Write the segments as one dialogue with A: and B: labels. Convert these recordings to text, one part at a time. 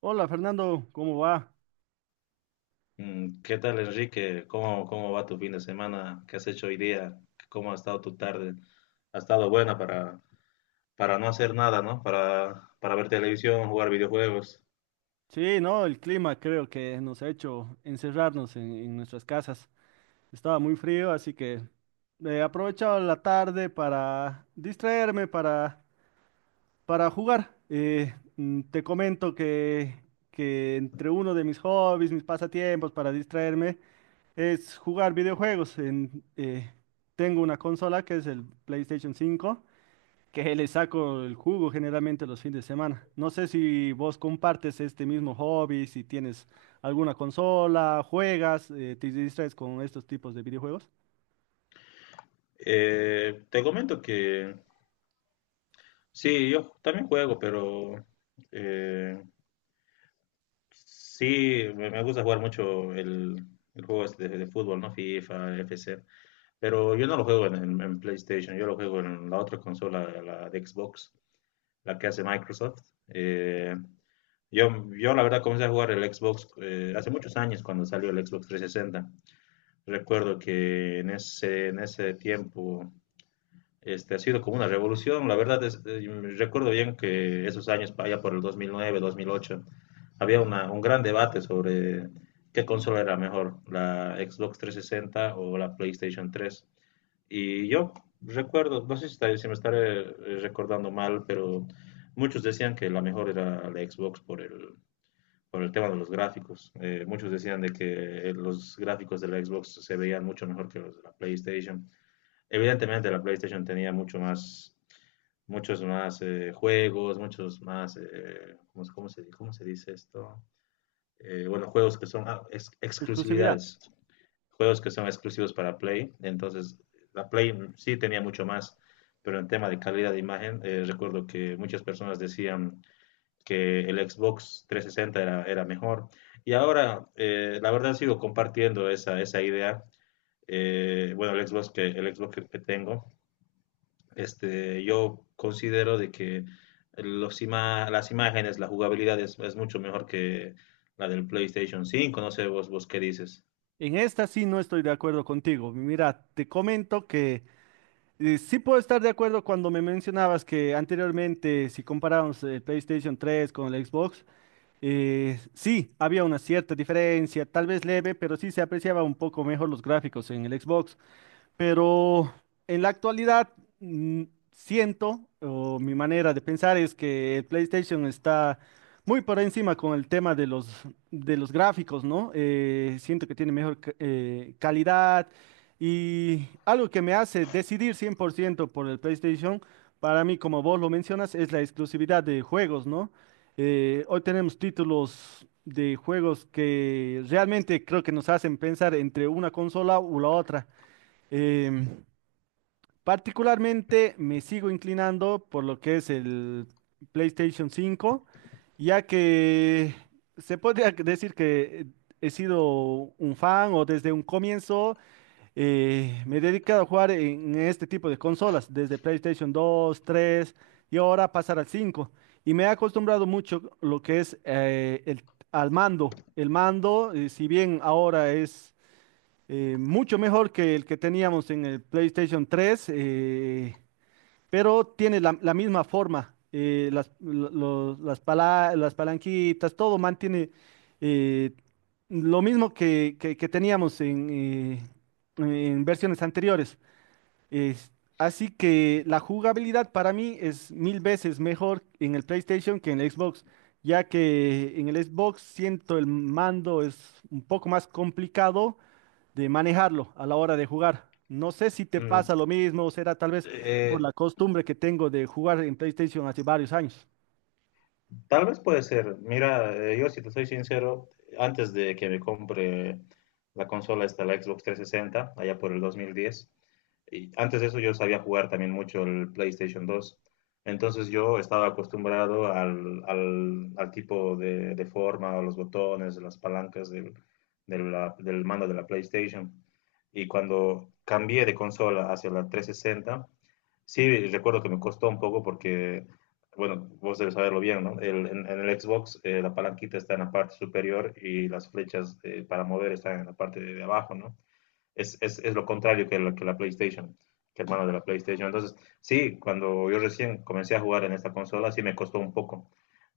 A: Hola Fernando, ¿cómo va?
B: ¿Qué tal, Enrique? ¿Cómo va tu fin de semana? ¿Qué has hecho hoy día? ¿Cómo ha estado tu tarde? ¿Ha estado buena para no hacer nada, ¿no? Para ver televisión, jugar videojuegos.
A: Sí, no, el clima creo que nos ha hecho encerrarnos en nuestras casas. Estaba muy frío, así que he aprovechado la tarde para distraerme, para jugar. Te comento que entre uno de mis hobbies, mis pasatiempos para distraerme, es jugar videojuegos. Tengo una consola que es el PlayStation cinco, que le saco el jugo generalmente los fines de semana. No sé si vos compartes este mismo hobby, si tienes alguna consola, juegas, te distraes con estos tipos de videojuegos.
B: Te comento que sí, yo también juego, pero eh, sí, me gusta jugar mucho el juego este de fútbol, ¿no? FIFA, FC. Pero yo no lo juego en PlayStation, yo lo juego en la otra consola, la de Xbox, la que hace Microsoft. Eh, Yo, yo la verdad comencé a jugar el Xbox hace muchos años cuando salió el Xbox 360. Recuerdo que en ese tiempo ha sido como una revolución. La verdad, recuerdo bien que esos años, allá por el 2009, 2008, había un gran debate sobre qué consola era mejor, la Xbox 360 o la PlayStation 3. Y yo recuerdo, no sé si, está- si me estaré recordando mal, pero muchos decían que la mejor era la Xbox por el tema de los gráficos. Muchos decían de que los gráficos de la Xbox se veían mucho mejor que los de la PlayStation. Evidentemente la PlayStation tenía muchos más juegos, muchos más, eh, ¿cómo se dice esto? Bueno, juegos que son
A: Exclusividad.
B: exclusividades, juegos que son exclusivos para Play. Entonces, la Play sí tenía mucho más, pero en tema de calidad de imagen, recuerdo que muchas personas decían que el Xbox 360 era mejor. Y ahora, la verdad, sigo compartiendo esa idea. Eh, bueno, el Xbox que, que tengo, este, yo considero de que las imágenes, la jugabilidad es mucho mejor que la del PlayStation 5. No sé vos, vos qué dices.
A: En esta sí no estoy de acuerdo contigo. Mira, te comento que sí puedo estar de acuerdo cuando me mencionabas que anteriormente, si comparábamos el PlayStation 3 con el Xbox, sí, había una cierta diferencia, tal vez leve, pero sí se apreciaba un poco mejor los gráficos en el Xbox. Pero en la actualidad, mm, siento, o mi manera de pensar es que el PlayStation está muy por encima con el tema de los gráficos, ¿no? Siento que tiene mejor calidad, y algo que me hace decidir 100% por ciento por el PlayStation, para mí, como vos lo mencionas, es la exclusividad de juegos, ¿no? Hoy tenemos títulos de juegos que realmente creo que nos hacen pensar entre una consola u la otra. Em, Particularmente me sigo inclinando por lo que es el PlayStation 5, ya que se podría decir que he sido un fan o desde un comienzo me he dedicado a jugar en este tipo de consolas, desde PlayStation 2, 3 y ahora pasar al 5. Y me he acostumbrado mucho lo que es al mando. El mando, si bien ahora es mucho mejor que el que teníamos en el PlayStation 3, pero tiene la misma forma. Las las palanquitas, todo mantiene eh, lo mismo que teníamos en versiones anteriores. Es- Así que la jugabilidad para mí es mil veces mejor en el PlayStation que en el Xbox, ya que en el Xbox siento el mando es un poco más complicado de manejarlo a la hora de jugar. No sé si te
B: Mm,
A: pasa lo mismo, o será tal vez por
B: eh,
A: la costumbre que tengo de jugar en PlayStation hace varios años.
B: tal vez puede ser. Mira, yo si te soy sincero, antes de que me compre la consola esta, la Xbox 360, allá por el 2010, y antes de eso yo sabía jugar también mucho el PlayStation 2. Entonces yo estaba acostumbrado al tipo de forma, a los botones, a las palancas del mando de la PlayStation. Y cuando cambié de consola hacia la 360, sí recuerdo que me costó un poco porque, bueno, vos debes saberlo bien, ¿no? En el Xbox la palanquita está en la parte superior y las flechas para mover están en la parte de abajo, ¿no? Es lo contrario que que la PlayStation, que hermano de la PlayStation. Entonces, sí, cuando yo recién comencé a jugar en esta consola, sí me costó un poco,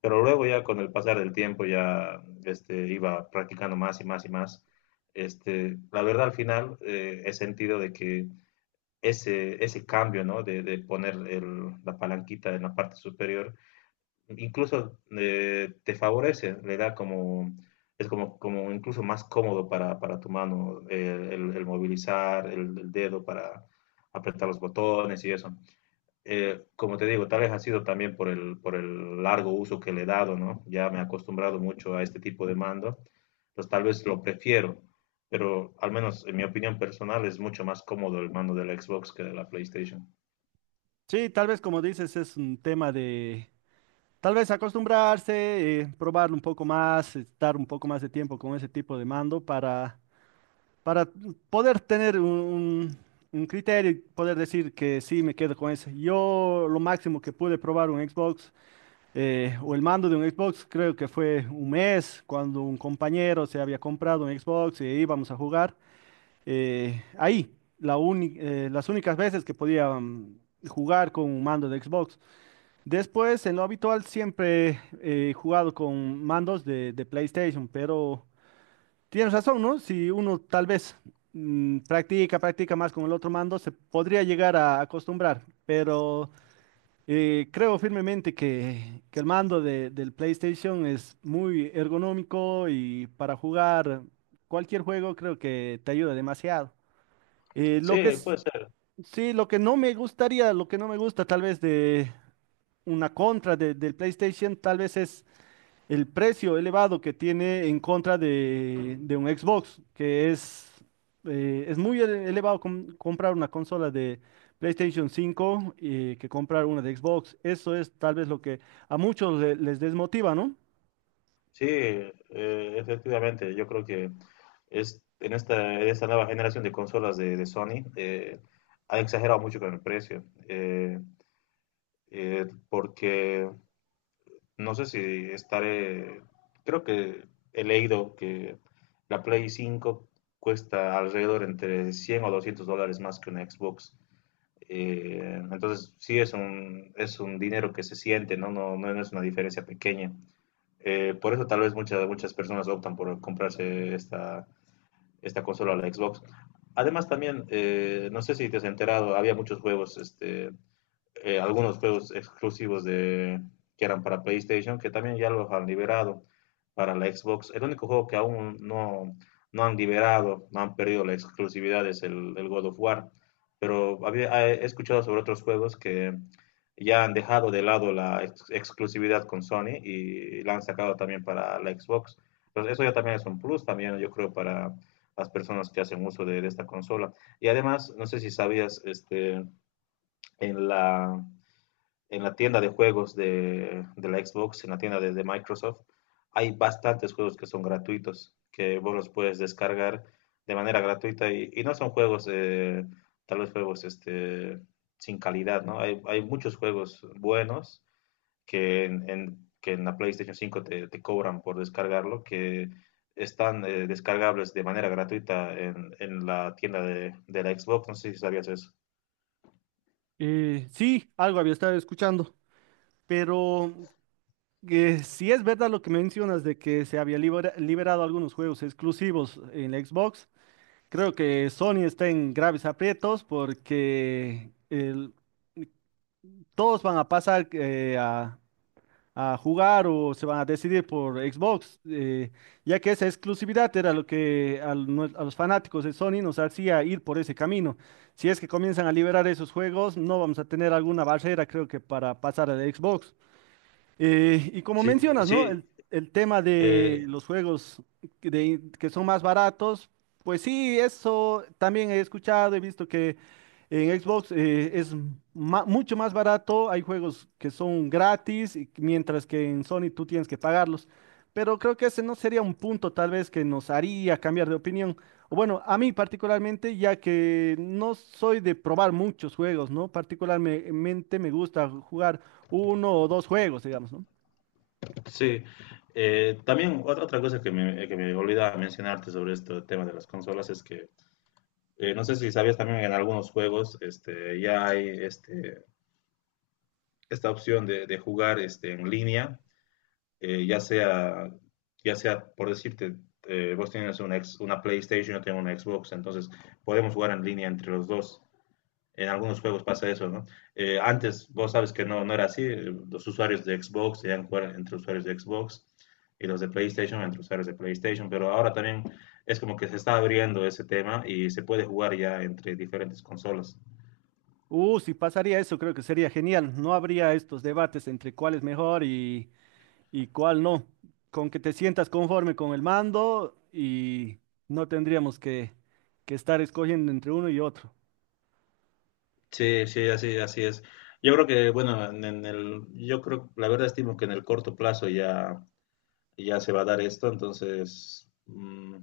B: pero luego ya con el pasar del tiempo ya este, iba practicando más y más y más. Este, la verdad al final he sentido de que ese cambio, ¿no? De poner la palanquita en la parte superior incluso te favorece, le da como, es como, como incluso más cómodo para tu mano el movilizar el dedo para apretar los botones y eso. Como te digo, tal vez ha sido también por el largo uso que le he dado, ¿no? Ya me he acostumbrado mucho a este tipo de mando, pues tal vez lo prefiero, pero al menos en mi opinión personal es mucho más cómodo el mando de la Xbox que de la PlayStation.
A: Sí, tal vez como dices, es un tema de tal vez acostumbrarse, probarlo un poco más, estar un poco más de tiempo con ese tipo de mando, para poder tener un criterio y poder decir que sí, me quedo con ese. Yo lo máximo que pude probar un Xbox, o el mando de un Xbox, creo que fue un mes, cuando un compañero se había comprado un Xbox y íbamos a jugar. Ahí, las únicas veces que podía jugar con un mando de Xbox. Después, en lo habitual, siempre he jugado con mandos de PlayStation, pero tienes razón, ¿no? Si uno tal vez practica, practica más con el otro mando, se podría llegar a acostumbrar, pero... Creo firmemente que el mando del PlayStation es muy ergonómico y para jugar cualquier juego creo que te ayuda demasiado. Eh, lo que
B: Sí,
A: es,
B: puede ser.
A: sí, lo que no me gustaría, lo que no me gusta tal vez de una contra del PlayStation, tal vez es el precio elevado que tiene en contra de un Xbox, es muy elevado comprar una consola de PlayStation cinco, que comprar una de Xbox. Eso es tal vez lo que a muchos les desmotiva, ¿no?
B: Sí, efectivamente, yo creo que en esta nueva generación de consolas de Sony han exagerado mucho con el precio, porque no sé si estaré, creo que he leído que la Play 5 cuesta alrededor entre 100 o $200 más que una Xbox. Eh, entonces, sí, es un dinero que se siente, ¿no? No es una diferencia pequeña. Por eso tal vez muchas personas optan por comprarse esta consola, la Xbox. Además también, no sé si te has enterado, había muchos juegos este, algunos juegos exclusivos de, que eran para PlayStation, que también ya los han liberado para la Xbox. El único juego que aún no, no han liberado, no han perdido la exclusividad es el God of War. Pero había, he escuchado sobre otros juegos que ya han dejado de lado la ex exclusividad con Sony y la han sacado también para la Xbox. Entonces eso ya también es un plus, también yo creo, para las personas que hacen uso de esta consola. Y además, no sé si sabías, este, en la en la tienda de juegos de la Xbox, en la tienda de, Microsoft, hay bastantes juegos que son gratuitos, que vos los puedes descargar de manera gratuita y no son juegos, tal vez juegos este, sin calidad, ¿no? Hay muchos juegos buenos que en la PlayStation 5 te, te cobran por descargarlo, que están descargables de manera gratuita en la tienda la Xbox. No sé si sabías eso.
A: Sí, algo había estado escuchando, pero si es verdad lo que mencionas de que se había liberado algunos juegos exclusivos en la Xbox, creo que Sony está en graves aprietos porque el, todos van a pasar a jugar o se van a decidir por Xbox, ya que esa exclusividad era lo que los fanáticos de Sony nos hacía ir por ese camino. Si es que comienzan a liberar esos juegos, no vamos a tener alguna barrera, creo que, para pasar a Xbox. Y como
B: Sí,
A: mencionas, ¿no?
B: sí.
A: El tema de
B: eh,
A: los juegos que son más baratos, pues sí, eso también he escuchado, he visto que en Xbox, es mucho más barato, hay juegos que son gratis, mientras que en Sony tú tienes que pagarlos. Pero creo que ese no sería un punto tal vez que nos haría cambiar de opinión. O bueno, a mí particularmente, ya que no soy de probar muchos juegos, ¿no? Particularmente me gusta jugar uno o dos juegos, digamos, ¿no?
B: Sí, también otra, otra cosa que me olvidaba mencionarte sobre este tema de las consolas es que no sé si sabías también en algunos juegos este, ya hay este, esta opción de jugar este, en línea, eh, ya sea, ya sea por decirte, vos tienes una PlayStation, yo tengo una Xbox, entonces podemos jugar en línea entre los dos. En algunos juegos pasa eso, ¿no? Antes vos sabes que no era así. Los usuarios de Xbox debían jugar entre usuarios de Xbox y los de PlayStation entre usuarios de PlayStation, pero ahora también es como que se está abriendo ese tema y se puede jugar ya entre diferentes consolas.
A: Si pasaría eso, creo que sería genial. No habría estos debates entre cuál es mejor y cuál no. Con que te sientas conforme con el mando, y no tendríamos que estar escogiendo entre uno y otro.
B: Sí, sí, así, así es. Yo creo que, bueno, yo creo, la verdad estimo que en el corto plazo ya, ya se va a dar esto, entonces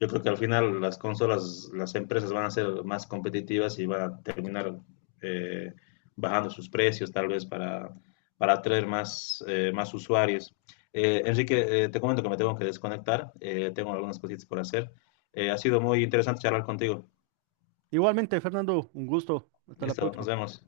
B: yo creo que al final las consolas, las empresas van a ser más competitivas y van a terminar eh, bajando sus precios tal vez para atraer más, más usuarios. Enrique, te comento que me tengo que desconectar, tengo algunas cositas por hacer. Ha sido muy interesante charlar contigo.
A: Igualmente, Fernando, un gusto. Hasta la
B: Listo,
A: próxima.
B: nos vemos.